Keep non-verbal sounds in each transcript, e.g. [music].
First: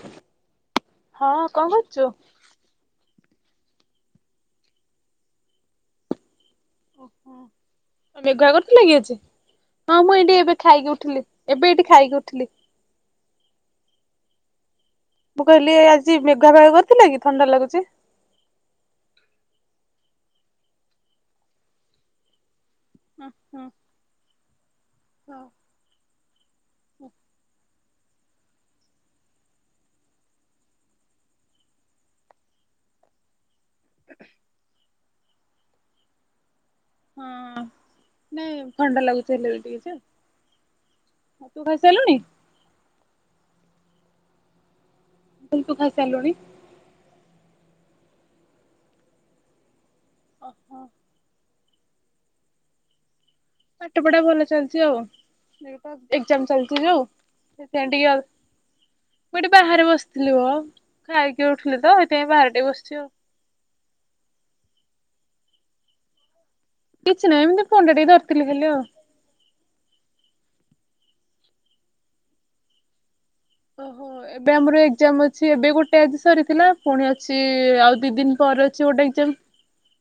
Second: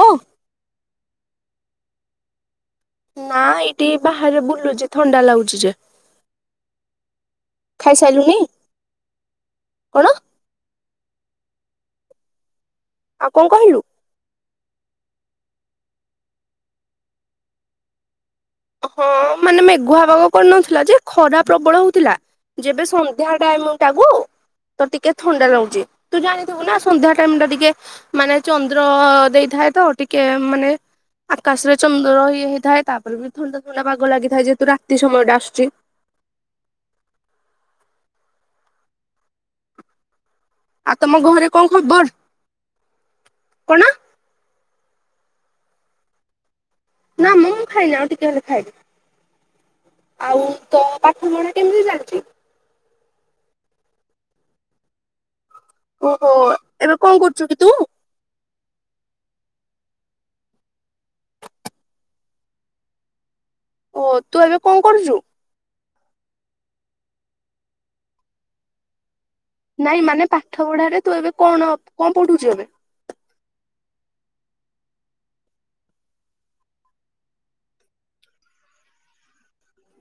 ଓ। ହଁ କଣ କରୁଚୁ? ନା, ଏଇଠି ବାହାରେ ବୁଲୁଚି ଥଣ୍ଡା ଲାଗୁଚି ଯେ। ଓହୋ ଖାଇସାଇଲୁଣି ମେଘୁଆ କରିଥିଲା କି ଆଜି? ହଁ, କଣ? ମୁଁ ଏଇଠି ଏବେ ଖାଇକି ଉଠିଲି। ଏବେ ଏଇଠି ଖାଇକି ଉଠିଲି। ଆଉ କଣ କହିଲୁ? ମୁଁ କହିଲି ଆଜି ମେଘୁଆ ପାଗ କରିଥିଲା କି, ଥଣ୍ଡା ଲାଗୁଛି। ହଁ ମାନେ ମେଘୁଆ ପାଗ କରିନଥିଲା ଯେ ଖରା ପ୍ରବଳ ହଉଥିଲା। ଯେବେ ହଁ ସନ୍ଧ୍ୟା ଟାଇମ ହଁ ଟାକୁ ତ ଟିକେ ଥଣ୍ଡା ଲାଗୁଛି। ତୁ ଜାଣିଥିବୁ ନା ସନ୍ଧ୍ୟା ଟାଇମରେ ଟିକେ ମାନେ ଚନ୍ଦ୍ର ଦେଇଥାଏ ତ ଟିକେ ମାନେ ଆକାଶରେ ଚନ୍ଦ୍ର ଇଏ ହେଇଥାଏ ତାପରେ ବି ଥଣ୍ଡା ଥଣ୍ଡା ପାଗ ଲାଗିଥାଏ ଯେହେତୁ ରାତ୍ରି ସମୟ ଟା ଆସୁଛି। ହଁ ନାଇଁ ଥଣ୍ଡା ଲାଗୁଛି ହେଲେ ବି ଟିକେ ଯେ। ଆଉ ତମ ଘରେ ତୁ କଣ ଖବର? ଖାଇସାରିଲୁଣି? କଣ? କହିଲି ତୁ ଖାଇସାରିଲୁଣି? ନା ମୁଁ ଖାଇନି ଆଉ ଟିକେ ହେଲେ ଖାଇବି। ଆଉ ଓହୋ ତୋ ପାଠ ପଢା କେମିତି ଚାଲଛି? ପାଠ ପଢା ଭଲ ଚାଛି ଆଉ। [inaudible] ଓହୋ ଏକ୍ଜାମ ଚାଲିଛି ଏବେ ଯୋଉ କଣ କରୁଛୁ କି ତୁ ସେ ଟିକ [unintelligible] ମୁଁ ଏଠି ବାହାରେ ବସିଥିଲି ମ ଆଉ ଖାଇକି ଉଠଥିଲି ତ ଏଥିପାଇଁ ବାହାର ଟେ ବସିଛି ଆଉ। ଓ ତୁ ଏବେ କଣ କରୁଛୁ? କିଛି ନାଇ ଏମିତି ଫୋନ୍ ଟା ଟିକେ ଧରିଥିଲେ ଖାଲି ଆଉ। ନାଇଁ ମାନେ ପାଠ ପଢାରେ ତୁ ଏବେ କଣ କଣ ପଠୁଛୁ ଏବେ? ଓହୋ ଏବେ ଆମର ଏକ୍ଜାମ ଅଛି। ଏବେ ଗୋଟେ ଆଜି ସରିଥିଲା। ପୁଣି ଅଛି ଆଉ ଦି ଦିନ ପରେ ଅଛି ଗୋଟେ ଏକ୍ଜାମ। ହ [unintelligible]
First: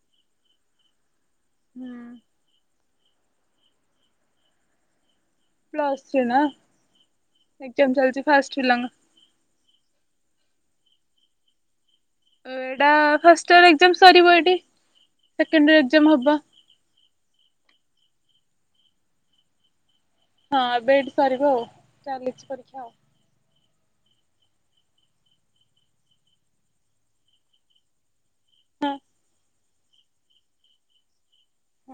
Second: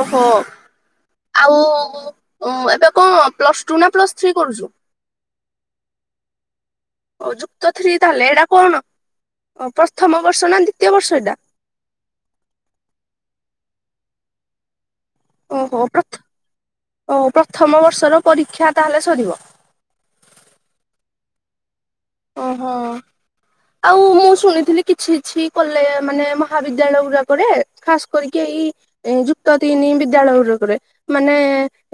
ଓହୋ ଆଉ ଏବେ କଣ ପ୍ଲସ ଟୁ ନା ପ୍ଲସ୍ ଥ୍ରୀ କରୁଛୁ? ପ୍ଲସ ଥ୍ରି ନାଁ। ଓ ଯୁକ୍ତ ଥ୍ରି ତାହେଲେ ଏଇଟା କଣ ପ୍ରଥମ ବର୍ଷ ନା ଦି ଦୃତୀୟ ବର୍ଷ ଏଇଟା। ଏଇଟା ଫାର୍ଷ୍ଟ ଇୟର୍ ଏକ୍ଜାମ ସରିିବ ଏଟି। ଓହୋ ପ୍ରଥ୍ ଓ ପ୍ରଥମ ବର୍ଷର ପରୀକ୍ଷା ତାହେଲେ ସରିବ। ହଁ ଏବେ ଏଇଟି ସରିବ ଆଉ ଚାଲିଛି ପରୀକ୍ଷା ଓହୋ। ଆଉ। ଆଉ ମୁଁ ଶୁଣିଥିଲି କିଛି କିଛି କଲେ ମାନେ ମହାବିଦ୍ୟାଳୟ ଗୁଡାକରେ ଖାଶ୍ କରିକି ଏଇ ହଁ ଯୁକ୍ତ ତିନି ବିଦ୍ୟାଳୟ ଗୁରକରେ ମାନେ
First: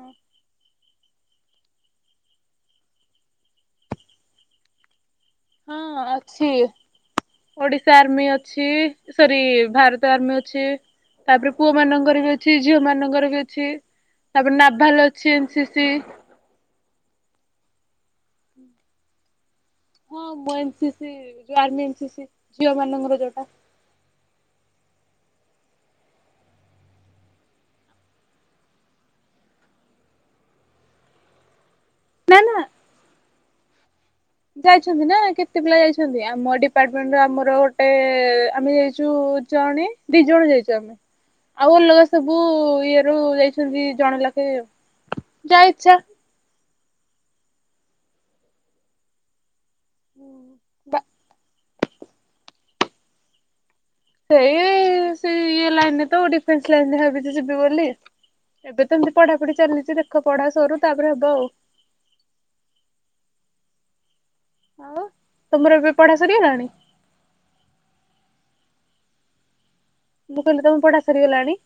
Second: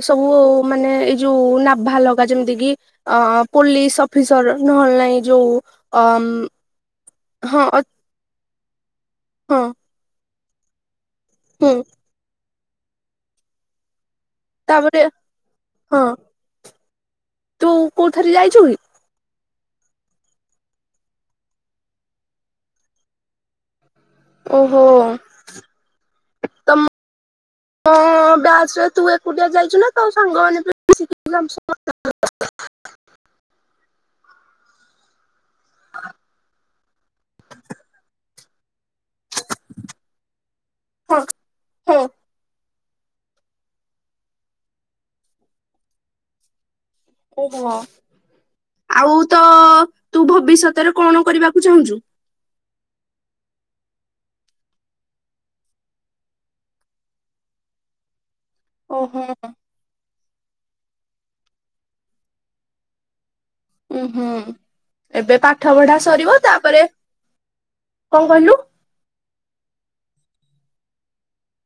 ସବୁ ମାନେ ଏଇ ଯୋଉ ନାଭାଲଗା ଯେମିତି କି ଅ ପୋଲିସ ଅଫିସର ନହେଲେ ନାଇଁ ଯଉ ହଁ ହଁ ଅ ଅଛି ହଁ ଓଡିଶା ଆର୍ମି ଅଛି ସରି ହଁ ଭାରତ ଆର୍ମି ଅଛି। ତାପରେ ପୁଅ ହୁଁ ମାନଙ୍କର ବି ଅଛି ଝିଅ ମାନଙ୍କର ବି ଅଛି। ତାପରେ ତାପରେ ନାଭାଲ ଅଛି ଏନ୍ ସି ସି ହଁ ତୁ କୋଉ ଥରେ ଯାଇଛୁ କି? ହଁ ମୁଁ ଏନ୍ ସି ସି ଯୋଉ ଆର୍ମି ଏନ୍ ସି ସି ଝିଅ ମାନଙ୍କର ଯୋଉଟା। ହ ତମ୍ ହଁ ବ୍ୟାଚ ର ତୁ ଏକୁଟିଆ ଯାଇଛୁ ନା ତ ସାଙ୍ଗମାନେ ମିସିକି [unintelligible] ନା ନା ଯାଇଛନ୍ତି ନା କେତେ ପିଲା ଯାଇଛନ୍ତି ଆମ ଡିପାର୍ଟମେଣ୍ଟ ଆମର ଗୋଟେ ଆମେ ଯାଇଛୁ ଜଣେ ଦି ଜଣ ଯାଇଛୁ ଆମେ ହଁ ଆଉ ହଁ ଅଲଗା ସବୁ ଇଏ ରୁ ଯାଇଛନ୍ତି ଜଣେ ଲଖେ ଯା ଇଛା। ଓହୋ ଆଉ ତ ତୁ ଭବିଷ୍ୟତରେ ବା କଣ କରିବା ତୁ ଚାହୁଁଛୁ ସେଇ ସେ ଇଏ ଲାଇନ ରେ ତ ଡିଫେନ୍ସ ଲାଇନରେ ଭବିଛି ଯିବି ବୋଲି। ଏବେ ଏମିତି ଓହୋ ପଢାପଢି ଚାଲିଛି ଦେଖ ପଢା ସରୁ ତାପରେ ହବ ଆଉ। ଉ ହୁଁ। ଆଉ ଏବେ ପାଠ ତମର ଏବେ ପଢା ସରିବ ସରିଗଲାଣି ତାପରେ କଣ କହିଲୁ? ମୁଁ କହିଲି ତମ ପଢା ସରିଗଲାଣି?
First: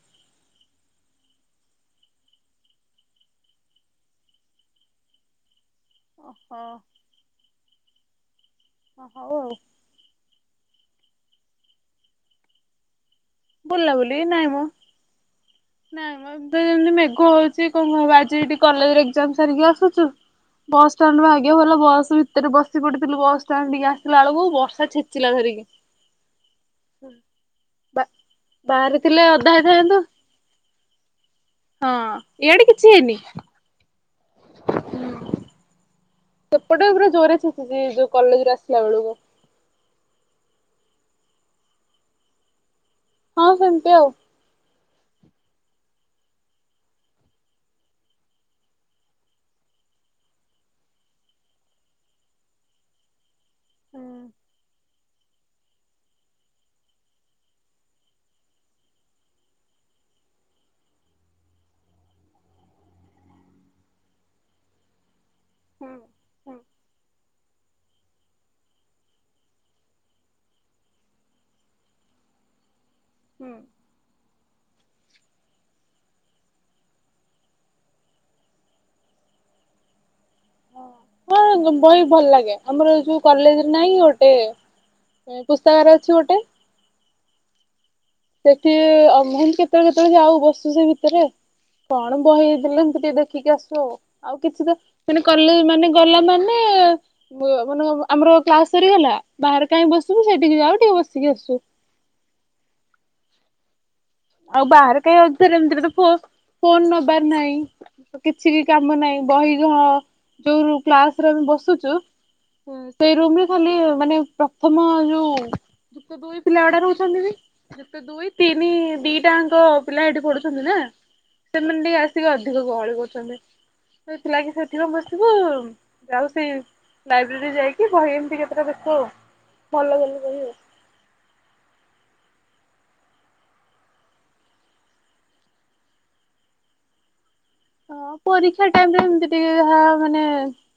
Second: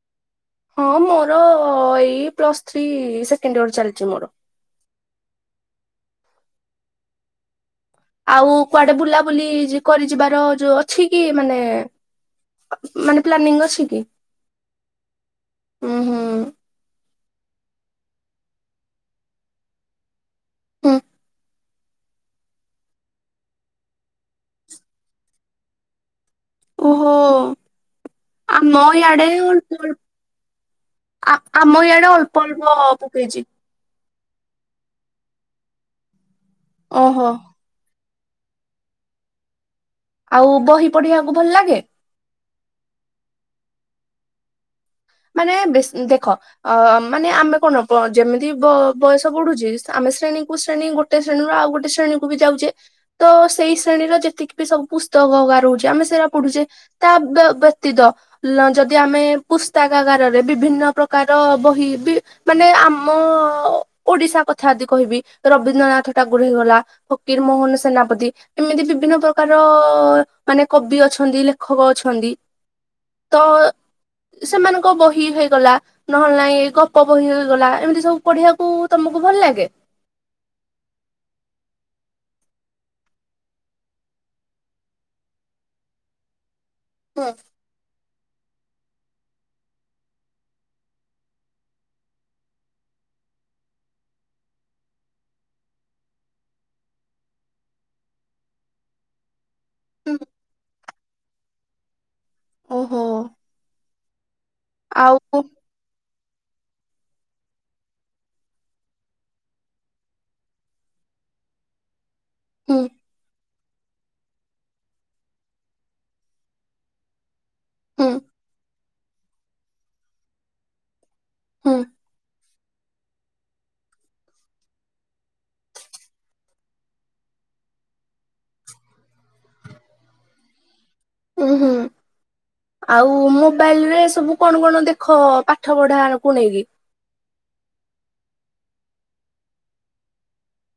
ହଁ ମୋର ଏଇ ପ୍ଲସ୍ ଥ୍ରୀ ସେକେଣ୍ଡ ଇୟର ଚାଲିଛି ମୋର ଓହ। ଆଉ କୁଆଡେ ବୁଲାବୁଲି କରି ଯିବାର ଯୋଉ ଅଛି କି ମାନେ ମାନେ ପ୍ଲାନିଂ ଅଛି ବୁଲା କି? ବୁଲି ନାଇଁ ମ ଉଁ ନାଇଁ ହୁଁ ମ ଏବେ ଯେମତି ମ କହୁଛି କଣ କ ଆଜି ଏଠି କଲେଜ ଏକ୍ଜାମ ସାରିକି ଆସୁଛୁ ବସ୍ ହୁଁ ଷ୍ଟାଣ୍ଡ ଭା ଟିକେ ଭଲ ବସ୍ ଭିତରେ ବସି ପଡିଥିଲୁ ବସଷ୍ଟାଣ୍ଡ ଟିକେ ଆସିଲା ବେଳକୁ ବର୍ଷା ଛେଚିଲା ଧରିକି। ଓହୋ ହୁଁ। ଆମ ଇଆଡେ ଅଳ୍ପ ଅଳ୍ପ ଆ ଆମ ହଁ ଇଆଡେ ଅଳ୍ପ ଅଳ୍ପ ପକେଇଛି। ହୁଁ। ସେପଟେ ବି ପୁରା ଓହୋ। ଜୋରେ ଯୋଉ କଲେଜରେ ଆସିଲା ବେଳକୁ। ଆଉ ବହି ପଢିବାକୁ ଭଲ ଲାଗେ? ହଁ ସେମିତି ଆଉ। ମାନେ ବ ଦେଖ ଅ ମାନେ ଆମେ କଣ ଯେମିତି ବୟସ ବଢୁଛି ଶ୍ରେଣୀ କ ଶ୍ରେଣୀ ଗୋଟେ ଶ୍ରେଣୀରୁ ଆଉ ଗୋଟେ ଶ୍ରେଣୀକୁ ବି ଯାଉଛେ ତ ସେଇ ଶ୍ରେଣୀର ଯେତିକି ସବୁ ଗଗା ରହୁଛି ଆମେ ସେଟା ପଢୁଛେ ତା ବ୍ୟତୀତ ଯଦି ଆମେ ତଗାଗାରରେ ବିଭିନ୍ନ ପ୍ରକାର ବହି ବି ମାନେ ଆମ ଓଡିଶା କଥା ଯଦି କହିବି ରବୀନ୍ଦ୍ରନାଥ ଟା ଗର ହେଇଗଲା କିୀର ମୋହନ ସେନାପତି ଏମିତି ବିଭିନ୍ନ ପ୍ରକାର ମାନେ କବି ଅଛନ୍ତି ଲେଖକ ଅଛନ୍ତି ତ ସେମାନଙ୍କ ବହି ହେଇଗଲା ନହେଲେ ନାଇ ଗପ ବହି ହେଇଗଲା ଏମିତି ସବୁ ପଢିବାକୁ ତମକୁ ଭଲ ଭଲ ଲାଗେ? ହଁ ବହି ଭଲ ଲାଗେ ଆମର ଯୋଉ କଲେଜରେ ନହିଁ ଗୋଟେ ପୁସ୍ତକରେ ଅଛି ଗୋଟେ ହଁ। ସେଠି ଅମ କେତେବେଳେ କେତେବେଳେ ଯାଉ ବସୁ ସେ ଭିତରେ କଣ ବହିଲେ ଏମତି ଟିକେ ଦେଖିକି ଆସ ଆ ଆଉ କିଛି ତ ସେ କଲେ ମାନେ ଗଲା ମାନେ ମାନେ ଆମର କ୍ଲାସ ସରିଗଲା ବାହାରେ କାହିଁକ ବସୁ ସେଠିକି ଯାଉ ଟିକେ ବସିକି ଆସୁ। ଓହୋ। [unintelligible] ଆଉ ଫୋନ ନବାର ନାହିଁ କିଛି ବି କାମ ନାହିଁ ବହିଘହ ଯୋଉ କ୍ଲାସରେ ଆମେ ବସୁଛୁ ହୁଁ ସେଇ ରୁମ ରେ ଖାଲି ମାନେ ପ୍ରଥମ ଯୋଉ ଯୁତ ଦୁଇ ପିଲା ଗୁଡା ରହୁଛନ୍ତି ବି ଯେତେ ହୁଁ ଦୁଇ ତିନି ଦିଟାଙ୍କ ପିଲା ଏଇଠି ପଢୁଛନ୍ତି ନା ହୁଁ ସେମାନେ ଟିକେ ଆସିକି ଅିକ- ସେିକ ଗହଳି କରୁଛନ୍ତି ସେଥିଲାଗି ସେଠପ ବସିବୁ ଯାଉ ସେଇ ଲାଇବ୍ରେରୀ ଯାଇକି ବହି ଏମତି କେତେଟା ଦେଖୁ ଆଉ ଭଲଭଲ ବହି ଆଉ। ଓ ହୁ। ଆଉ ମୋବାଇଲ ରେ ସବୁ କଣ କଣ ଦେଖ ପାଠ ପଢାକୁ ନେଇକି? [unintelligible] ହଁ ପରୀକ୍ଷା ଟାଇମ ରେ ଟିକେ ଯାହା ମାନେ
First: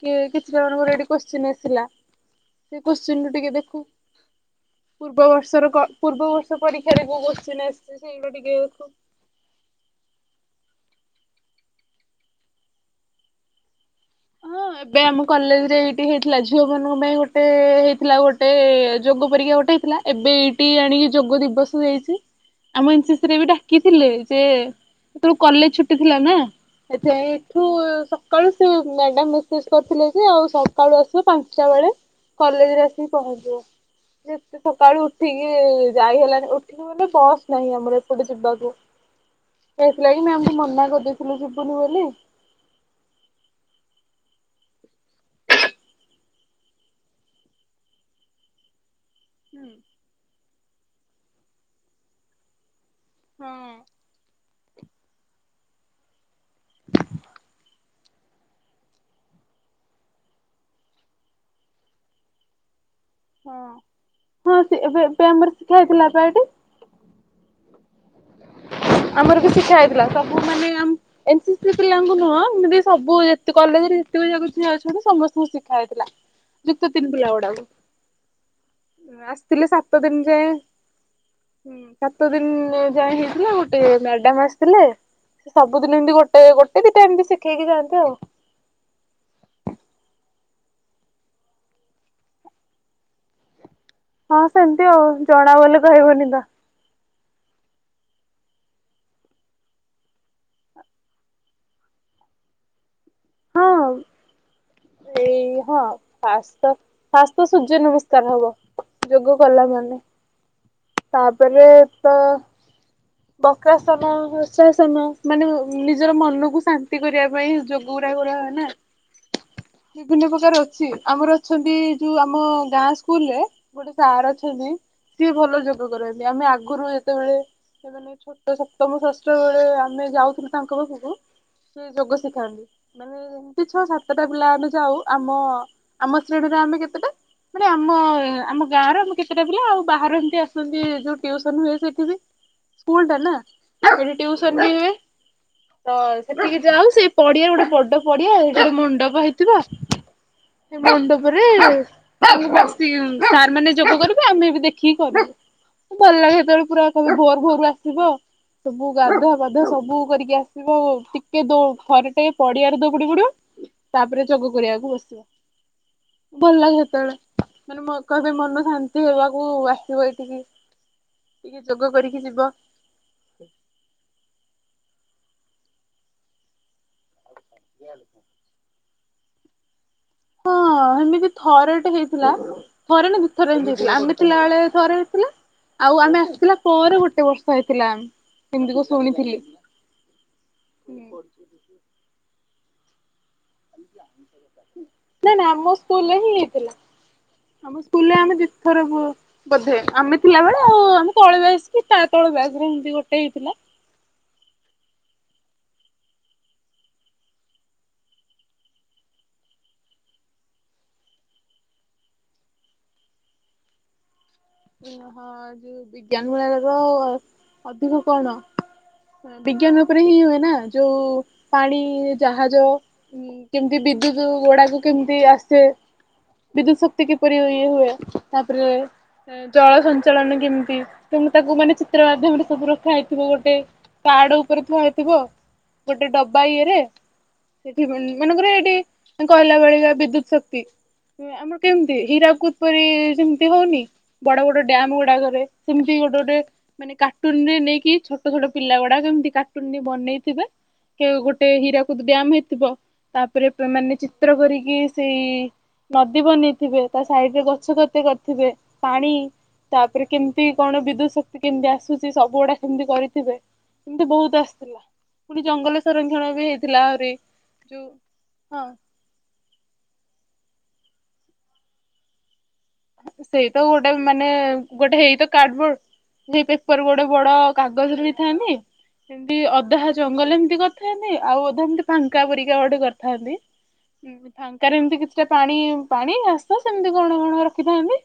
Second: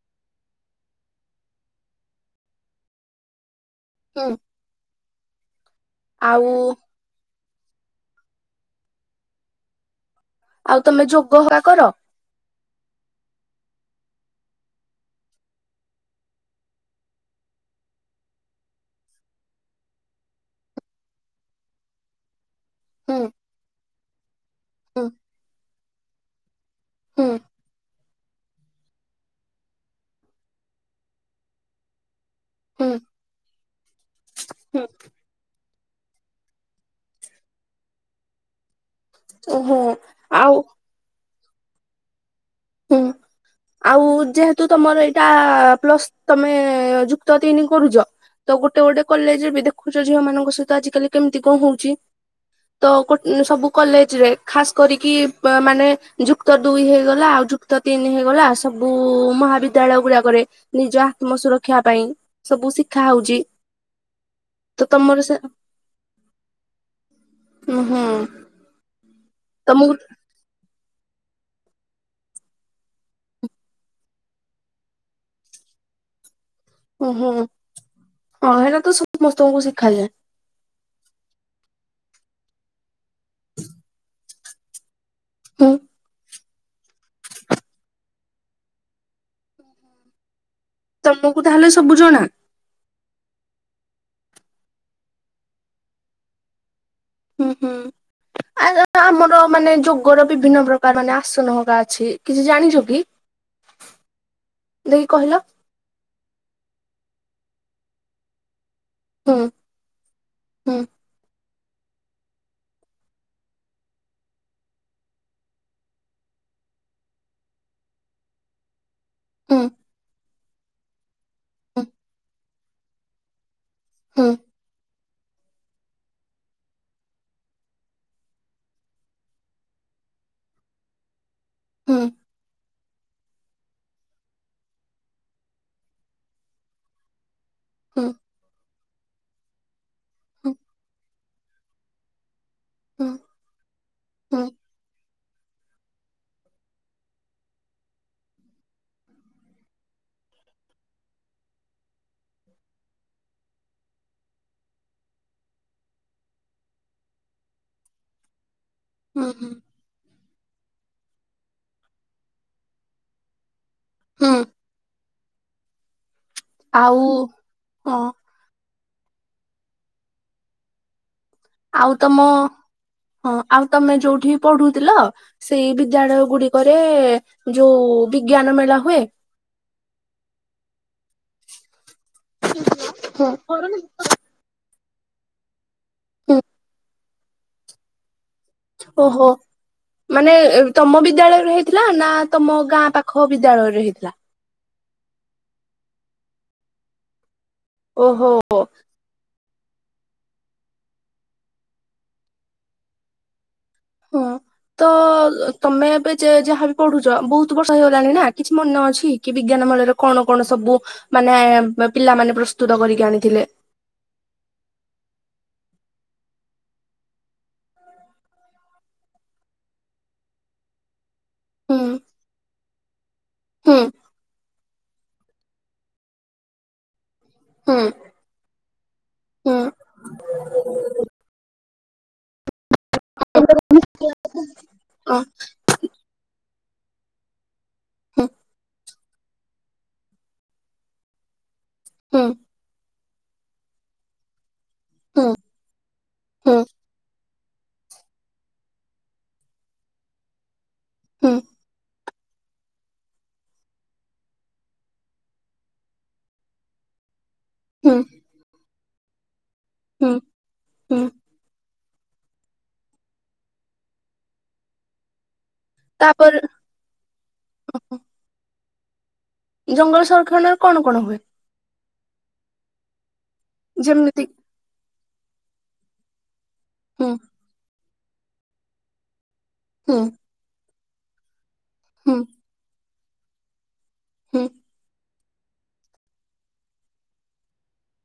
କିଛି ଜ ମାନଙ୍କର ଆସିଲା ସେ କୋଶ୍ଚିିନୁ ଟିକେ ଦେଖ ହୁଁ ପୂର୍ବ ବର୍ଷର ପୂର୍ବ ଆଉ ବର୍ଷ ପରୀକ୍ଷା ଦେ କିସ ସେଇଗ ଟିକ ଖୁ ଆଉ ତମେ ଯୋଗ ହେ କର? ହଁ ଏବେ ଆମ କଲେଜରେ ଏଇଠି ହେଇଥିଲା ଝିଅ ମାନଙ୍କ ପାଇଁ ଗୋଟେ ହେଇଥିଲା ଗୋଟେ ଯୋଗ ପରକ୍ଷା ଟଇଥିଲା ଏବେ ଏଇଠି ଆଣିକି ଯୋଗ ଦିବସ ଯାଇଛି ଆମ ଏନସି ହୁଁ ରେ ବି ଡାକିଥିଲେ ହୁଁ ଯେତେୁ କଲେଜ ଛୁଟି ଥିଲା ନା ଏ ହୁଁ ଏଠୁ ସକାଳୁ ସେ ମଡାମ କରିଥିଲେ ଯେ ଆଉ ସକାଳୁ ଆସିବ ପାଞ୍ଚଟା ବେଳେ କଲେଜରେ ହୁଁ ଆସିକି ପହଞ୍ଚିବ। ଯେତେ ହୁଁ ସକାଳୁ ଉଠିକି ଯାଇ ହେଲଣି ଉଠିକି ମାନେ ବସ୍ ନାହିଁ ଆମର ଏପଟେ ଯିବାକୁ। ଓହୋ ହେଥିଲାଗି ନାଇ ଆଉ ମାମ କ୍ନୁ କରିଦେଇଥିଲୁ ଯିବୁନି ବୋଲ ହୁଁ। ଆଉ ଯେହେତୁ ତମର ଏଇଟା ପ୍ଲସ ତମେ ଯୁକ୍ତ ତିନି କରୁଛ? ତ ଗୋଟେ ଗୋଟେ କଲେଜରେ ବି ହୁଁ ଦେଖୁଛ ଝିଅ ମାନଙ୍କ ସହିତ ଆଜି କାଲି କେମିତି କଣ ହଉଛି। ତ ହଁ ସବୁ କଲେଜ ରେ ଖାସ କରିକି ମାନେ ଯୁକ୍ତ ଦୁଇ ହେଇଗଲା ଆଉ ଦନ ହେଇଗଲା ସବୁ ମହାବିଦ୍ୟାଳୟ ଗୁଡାକରେ ନିଜ ଆତ୍ମ ସୁରକ୍ଷା ପାଇଁ ସବୁ ଶିକ୍ଷା ହଁ ହଁ ସେ ତମର ଏବେ ଆମର ଶିଖାାଇଥିଲା ଏଠି। ଓ ହଁ। ଆମର ବି ଶିକ୍ଷା ହେଇଥିଲା ସବୁ ମାନେ ଏନ୍‌ ସିସି ପିଲାଙ୍କୁ ନୁହଁ ମାନେ ସବୁ କଲେଜରେ ଯେତକ ଜାଗ ଯ ଅଛନ୍ତି ସମସ୍ତଙ୍କୁ ଶିଖା ହେଇଥିଲା। [inaudible] ଯୁକ୍ତ ତିନି ପିଲା ହୁଁ ଗୁଡାକୁ ହଁ ହେରା ତ [inaudible] ସମସ୍ତଙ୍କୁ ଆସିଥିଲେ ସାତ ଶିଖାଯାଏ ଦିନ ଯାଏଁ। [inaudible] ହୁଁ ସାତ ଦିନ ଯାଏ ହେଇଥିଲା ଗୋଟେ ମ୍ୟାଡାମ ଆସିଥିଲେ ସେ ହୁଁ ସବୁଦିନ ଏମତି ଗୋ ଗୋଟେ ଦିଟା ଏମତି ଶିଖେଇକି ଯାଆନ୍ତି ଆଉ [inaudible] ତମକୁ ତାହେଲେ ସବୁ ଜଣା? ହଁ ସେମିତି ଆଉ ଜଣା ବୋଲି କହିବନି ତ। ହୁଁ ହୁଁ। ଆମର ମାନେ ଯୋଗର ବିଭିନ୍ନ ପ୍ରକାର ମାନେ ଆସନହକା ଅଛି କିଛି ଜାଣିଛ କି? ହଁ ଦେଇକି [inaudible] କହିଲ ଏଇ ହଁ ଫାଷ୍ଟତ ଫାଷ୍ଟ ତ ସୂର୍ଯ୍ୟ ନମସ୍କାର ହବ ଯୋଗ ହୁଁ କଲା ମାନେ ହୁଁ [inaudible] ତା ପରେ ତ ବକାସନ ହର୍ଷାସନ ମାନେ ନିଜର ମନକୁ ଶାନ୍ତି କରିବା ପାଇଁ ଯୋଗ ଗୁରା ଗୁରା ନା ହୁଁ [inaudible] ବିଭିନ୍ନ ପ୍ରକାର ଅଛି ଆମର ଅଛନ୍ତି ହୁଁ ଯୋଉ ଆମ ଗାଁ ସ୍କୁଲରେ ଗୋଟେ ସାର୍ ହୁଁ ଅଛନ୍ତି ସିଏ ଭଲ ଯୋଗ କରନ୍ତି। ଆମେ ଆଗୁରୁ ଯେତେବେଳେ ସେମାନେ ଛୋଟ ସପ୍ତମ ଷାଷ୍ଠ ବେଳେ ଆମେ ଯାଉଥିଲୁ ତାଙ୍କ ପାଖକୁ ସେ ହୁଁ ଯୋଗ ଶିଖାନ୍ତି। ମାନେ ଏମିତି ଛଅ ସାତଟା ପିଲା ଆଡେ ଯାଉ ଆମ ଆମ ଶ୍ରେଣୀରେ ଆମେ କେତେଟା ମାନେ ଆମ ହୁଁ ଆମ ଗାଁରେ ଆମେ କେତେଟା ପିଲା ଆଉ ବାହାରେ ଏମିତି ହୁଁ ଆସନ୍ତି। ଯୋଉ ଟିଉସନ ହୁଏ ସେଠି ଵି ସ୍କୁଲ ହୁଁ ଟା ନାଁ ସେଠି ହୁଁ ଟିଉସନ ଵି ହୁଏ। ତ ସେଠିକି ଯାଉ ସେ ପଡିଆରେ ଗୋଟେ ବଡ ପଡିଆ ସେଠି ଗୋଟେ ମଣ୍ଡପ ହେଇଥିବ। ସେ ମଣ୍ଡପରେ ବସି ସାର୍ ମାନେ ଯୋଗ କରିବେ ଆମେ ବି ଦେଖିକି କରିବୁ। ଭଲ ଲାଗେ ସେତେବେଳେ ପୁରା କବେ ଭୋର ଭୋରରୁ ଆସିବ। ସବୁ ଗାଧୁଆ ହୁଁ ପାଧୁଆ ସବୁ କରିକି ଆସିବ ଟିକେ ଦ ଥର ଟେ ପଡିଆ ର ଦୋଡି ବୋଡିବ ତାପରେ ହୁଁ ଯୋଗ କରିବାକୁ ବସିବ। ଭଲ ଲାଗେ ଆଉ ସେତେବେଳେ ହଁ ମାନେ କହିବେ ମନ ଶାନ୍ତି ହେବାକୁ ଆସିବ ଏଇଠିକି। ଆଉ ତମ ହଁ ଆଉ ତମେ ଯୋଉଠି ପଢୁଥିଲ ସେଇ ବିଦ୍ୟାଳୟ ଗୁଡିକରେ ଯୋଉ ବିଜ୍ଞାନ ମେଳା ହୁଏ? ହଁ ସେମିତି ଥରେଟେ ହେଇଥିଲା ଥରେ ନା ଦି ଥରେ ହେଇଥିଲା ଆମେ ଥିଲାବେଳେ। ଥରେ ହେଇଥିଲା ଆଉ ଆମେ ଆସିଥିଲା ପରେ ଗୋଟେ ବର୍ଷ ହେଇଥିଲା। ଏମିତିକୁ ଓହୋ ଶୁଣିଥିଲି। ମାନେ ତମ ବିଦ୍ୟାଳୟରେ ହେଇଥିଲା ନା ତମ ଗାଁ ପା ଖ ବିଦ୍ୟାଳୟରେ ହେଇଥିଲା? ନାଇ ନା ଆମ ସ୍କୁଲରେ ହିଁ ହେଇଥିଲା। [inaudible] ଆମ ସ୍କୁଲରେ ଓହୋ ଆମେ ଦୁଥର ପୁଅ ବୋଧେ ଆମେ ଥିଲାବେଳେ ଆଉ ଆମେ ତଳେ ବ୍ୟାଜ କି ତା ତଳେ ବଆଜରେ ଏମତି ଗୋଟେ ହେଇଥିଲା। ହଁ। ତ ତମେ ଏବେ ଯାହାଵି ପଢୁଛ ବହୁତ ବର୍ଷ ହେଇଗଲାଣି ନା କିଛି ମନେ ଅଛି କି ବିଜ୍ଞା ରେ କଣ କଣ ସବୁ ମାନେ ପିଲାମାନୋନେ ପ୍ରସ୍ତୁତ କରିକି ଆଣିଥିଲେ? ଓ ହଁ ଯଉ ବିଜ୍ଞାନ ମୂଳ ର ଅଧିକ କଣ? ବିଜ୍ଞାନ ଉପରେ ହିଁ ହୁଏ ନା ଯୋଉ ପାଣି ହୁଁ ଜାହାଜ କେମିତି ହୁଁ ବିଦ୍ୟୁତ ଗୁଡାକୁ କେମିତି ଆସ ସେ ବିଦ୍ୟୁତ୍ ଶକ୍ତି କି ପରି ଇଏ ହୁଁ ହୁଏ ତାପରେ ହୁଁ ଜଳ ସଞ୍ଚାଳନ କେମିତି ତ ମୁ ତାକୁ ମାନେ ଚିତ୍ର ମାଧ୍ୟମରେ ସବୁ ର ହେଇଥିବ ଗୋଟେ କାର୍ଡ ଉପରେ ଥୁଆହେଇଥିବା ହୁଁ ଗୋଟେ ଡବା ଇଏରେ ସେଠି ମନେକର ଏଠି କହଲା ଭଳିଆ ବିଦ୍ୟୁତ ଶକ୍ତି ଆମ କେମିତି ହୁଁ ହୁଁ ହୀରାକୁଦପରି ସେମିତି ହଉନି ବଡ ବଡ ଡ ହୁଁ ଗୁଡାକରେ ସେମିତି ଗୋଟେ ଗୋଟେ ହୁଁ ମାନେ କାର୍ଟୁନ ରେ ନେଇକି ଛୋଟ ଛୋଟ ପିଲା ଗୁଡାକ କେମିତି କାର୍ଟୁନ ବନେଇଥିବେ କେ ହୁଁ ଗୋଟେ ହିରା ବହୁ ବ୍ୟାୟାମ ହେଇଥିବ ତାପରେ ମାନେ ଚିତ୍ର କରିକି ସେଇ ନଦୀ ବନେଇଥିବେ ତା ସାଇଡରେ ଗଛ ହୁଁ ଗତ କରିଥିବେ ପାଣି ତାପରେ ହୁଁ କେମିତି କଣ ହୁଁ ବିଦ୍ୟୁତ୍ ଶକ୍ତି କେମିତି ଆସୁଛି ସବୁ ଗୁଡା ସେମିତି କରିଥିବେ ଏମିତି ବହୁତ ଆସିଥି ପୁଣି ଜଙ୍ଗଲ ସଂରକ୍ଷଣ ତାପରେ ବି ହେଇଥିଲା ଆହୁରି ଯୋଉ ହଁ। ଜଙ୍ଗଲ ସଂରକ୍ଷଣରେ କଣ କଣ ହୁଏ? ସେଇ ତ ଗୋଟେ ଯେମିତି ମାନେ ଗୋଟେ ହେଇତ କାର୍ଡବୋର୍ଡ ହେଇ ଉପରେ ଗୋଟେ ହୁଁ ବଡ କାଗଜରେ ବି ଥାନ୍ତିି ଏମିତି ଅଧା ହୁଁ ଜଙ୍ଗଲ ଏମିତି କରିଥାନ୍ତି ଆଉ ଅ ମତି ହୁଁ ଫାଙ୍କା ପରିକାଟେ କରିଥାନ୍ତି ହୁଁ ଫାଙ୍କା ରେ ଏମତି କିଛି ସେ ପାଣି ପାଣି ଘାସ ସେମିତି କଣ କଣ ରଖିଥାନ୍ତି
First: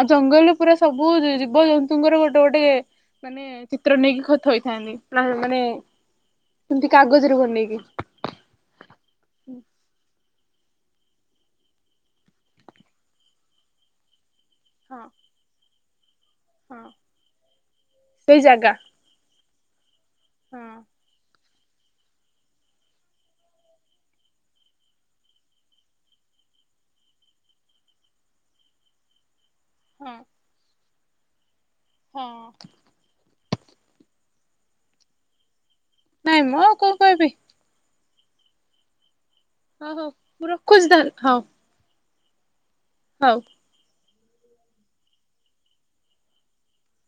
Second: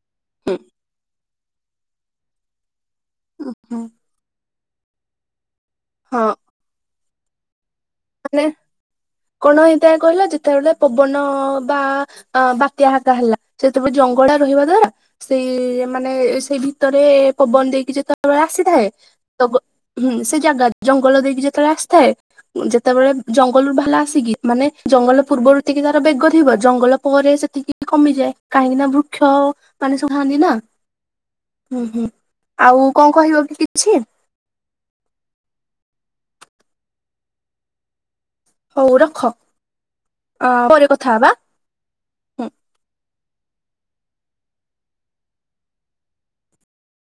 ଆଉ ଜଙ୍ଗଲରେ ହୁଁ ପୁରା ସବୁ ଜବଜନ୍ତୁଙ୍କର ଗୋଟେ ଗୋଟେ ମାନେ ହୁଁ ଚିତ୍ର ନେଇକି ଖତ ହେଇଥାନ୍ତି ମାନେ ହଁ। ଏମିତି କାଗଜରେ ବନେଇକି। ମାନେ କଣ ହେଇଥା କହିଲ ଯେ ଯେତେବେଳେ ପବନ ବା ବାତ୍ୟା ହାକା ହେଲା ସେତେବେଳେ ଜଙ୍ଗ ରହିବା ଦ୍ଵାରା ହଁ ସେଇ ମାନେ ସେଇ ହଁ ଭିତରେ ପବନ ଦେଇକି ସେଇ ଯେତେବେଳେ ଜାଗା ଆସିଥାଏ ତ ହୁଁ ସେ ହଁ ଜାଗା ଜଙ୍ଗଲ ଦେଇକି ଯେତେବେଳେ ଆସିଥାଏ। ଯେତେବେଳେ ଜଙ୍ଗଲରୁୁ ବାଲା ଆସିକି ମାନେ ଜଙ୍ଗଲ ପୂର୍ବରୁତିକି ତାର ବେଗ ଥିବ ଜଙ୍ଗଲ ପରେ ସେତ୍ ଏତିକି କମିଯାଏ କାହିଁକି ନା ବୃକ୍ଷ ମାନଷ ହଁ। ଖଥାଆନ୍ତି ନା। ହୁଁ ହୁଁ ହଁ ଆଉ କଣ କହିବ କି କିଛି? ନାଇଁ ମୁଁ ଆଉ କୋଉ କହିବି। ହଉ ରଖ। ହଁ ହଁ ମୁଁ ରଖୁଛି ଧାନ ହଁ। ହଁ। ହଉ।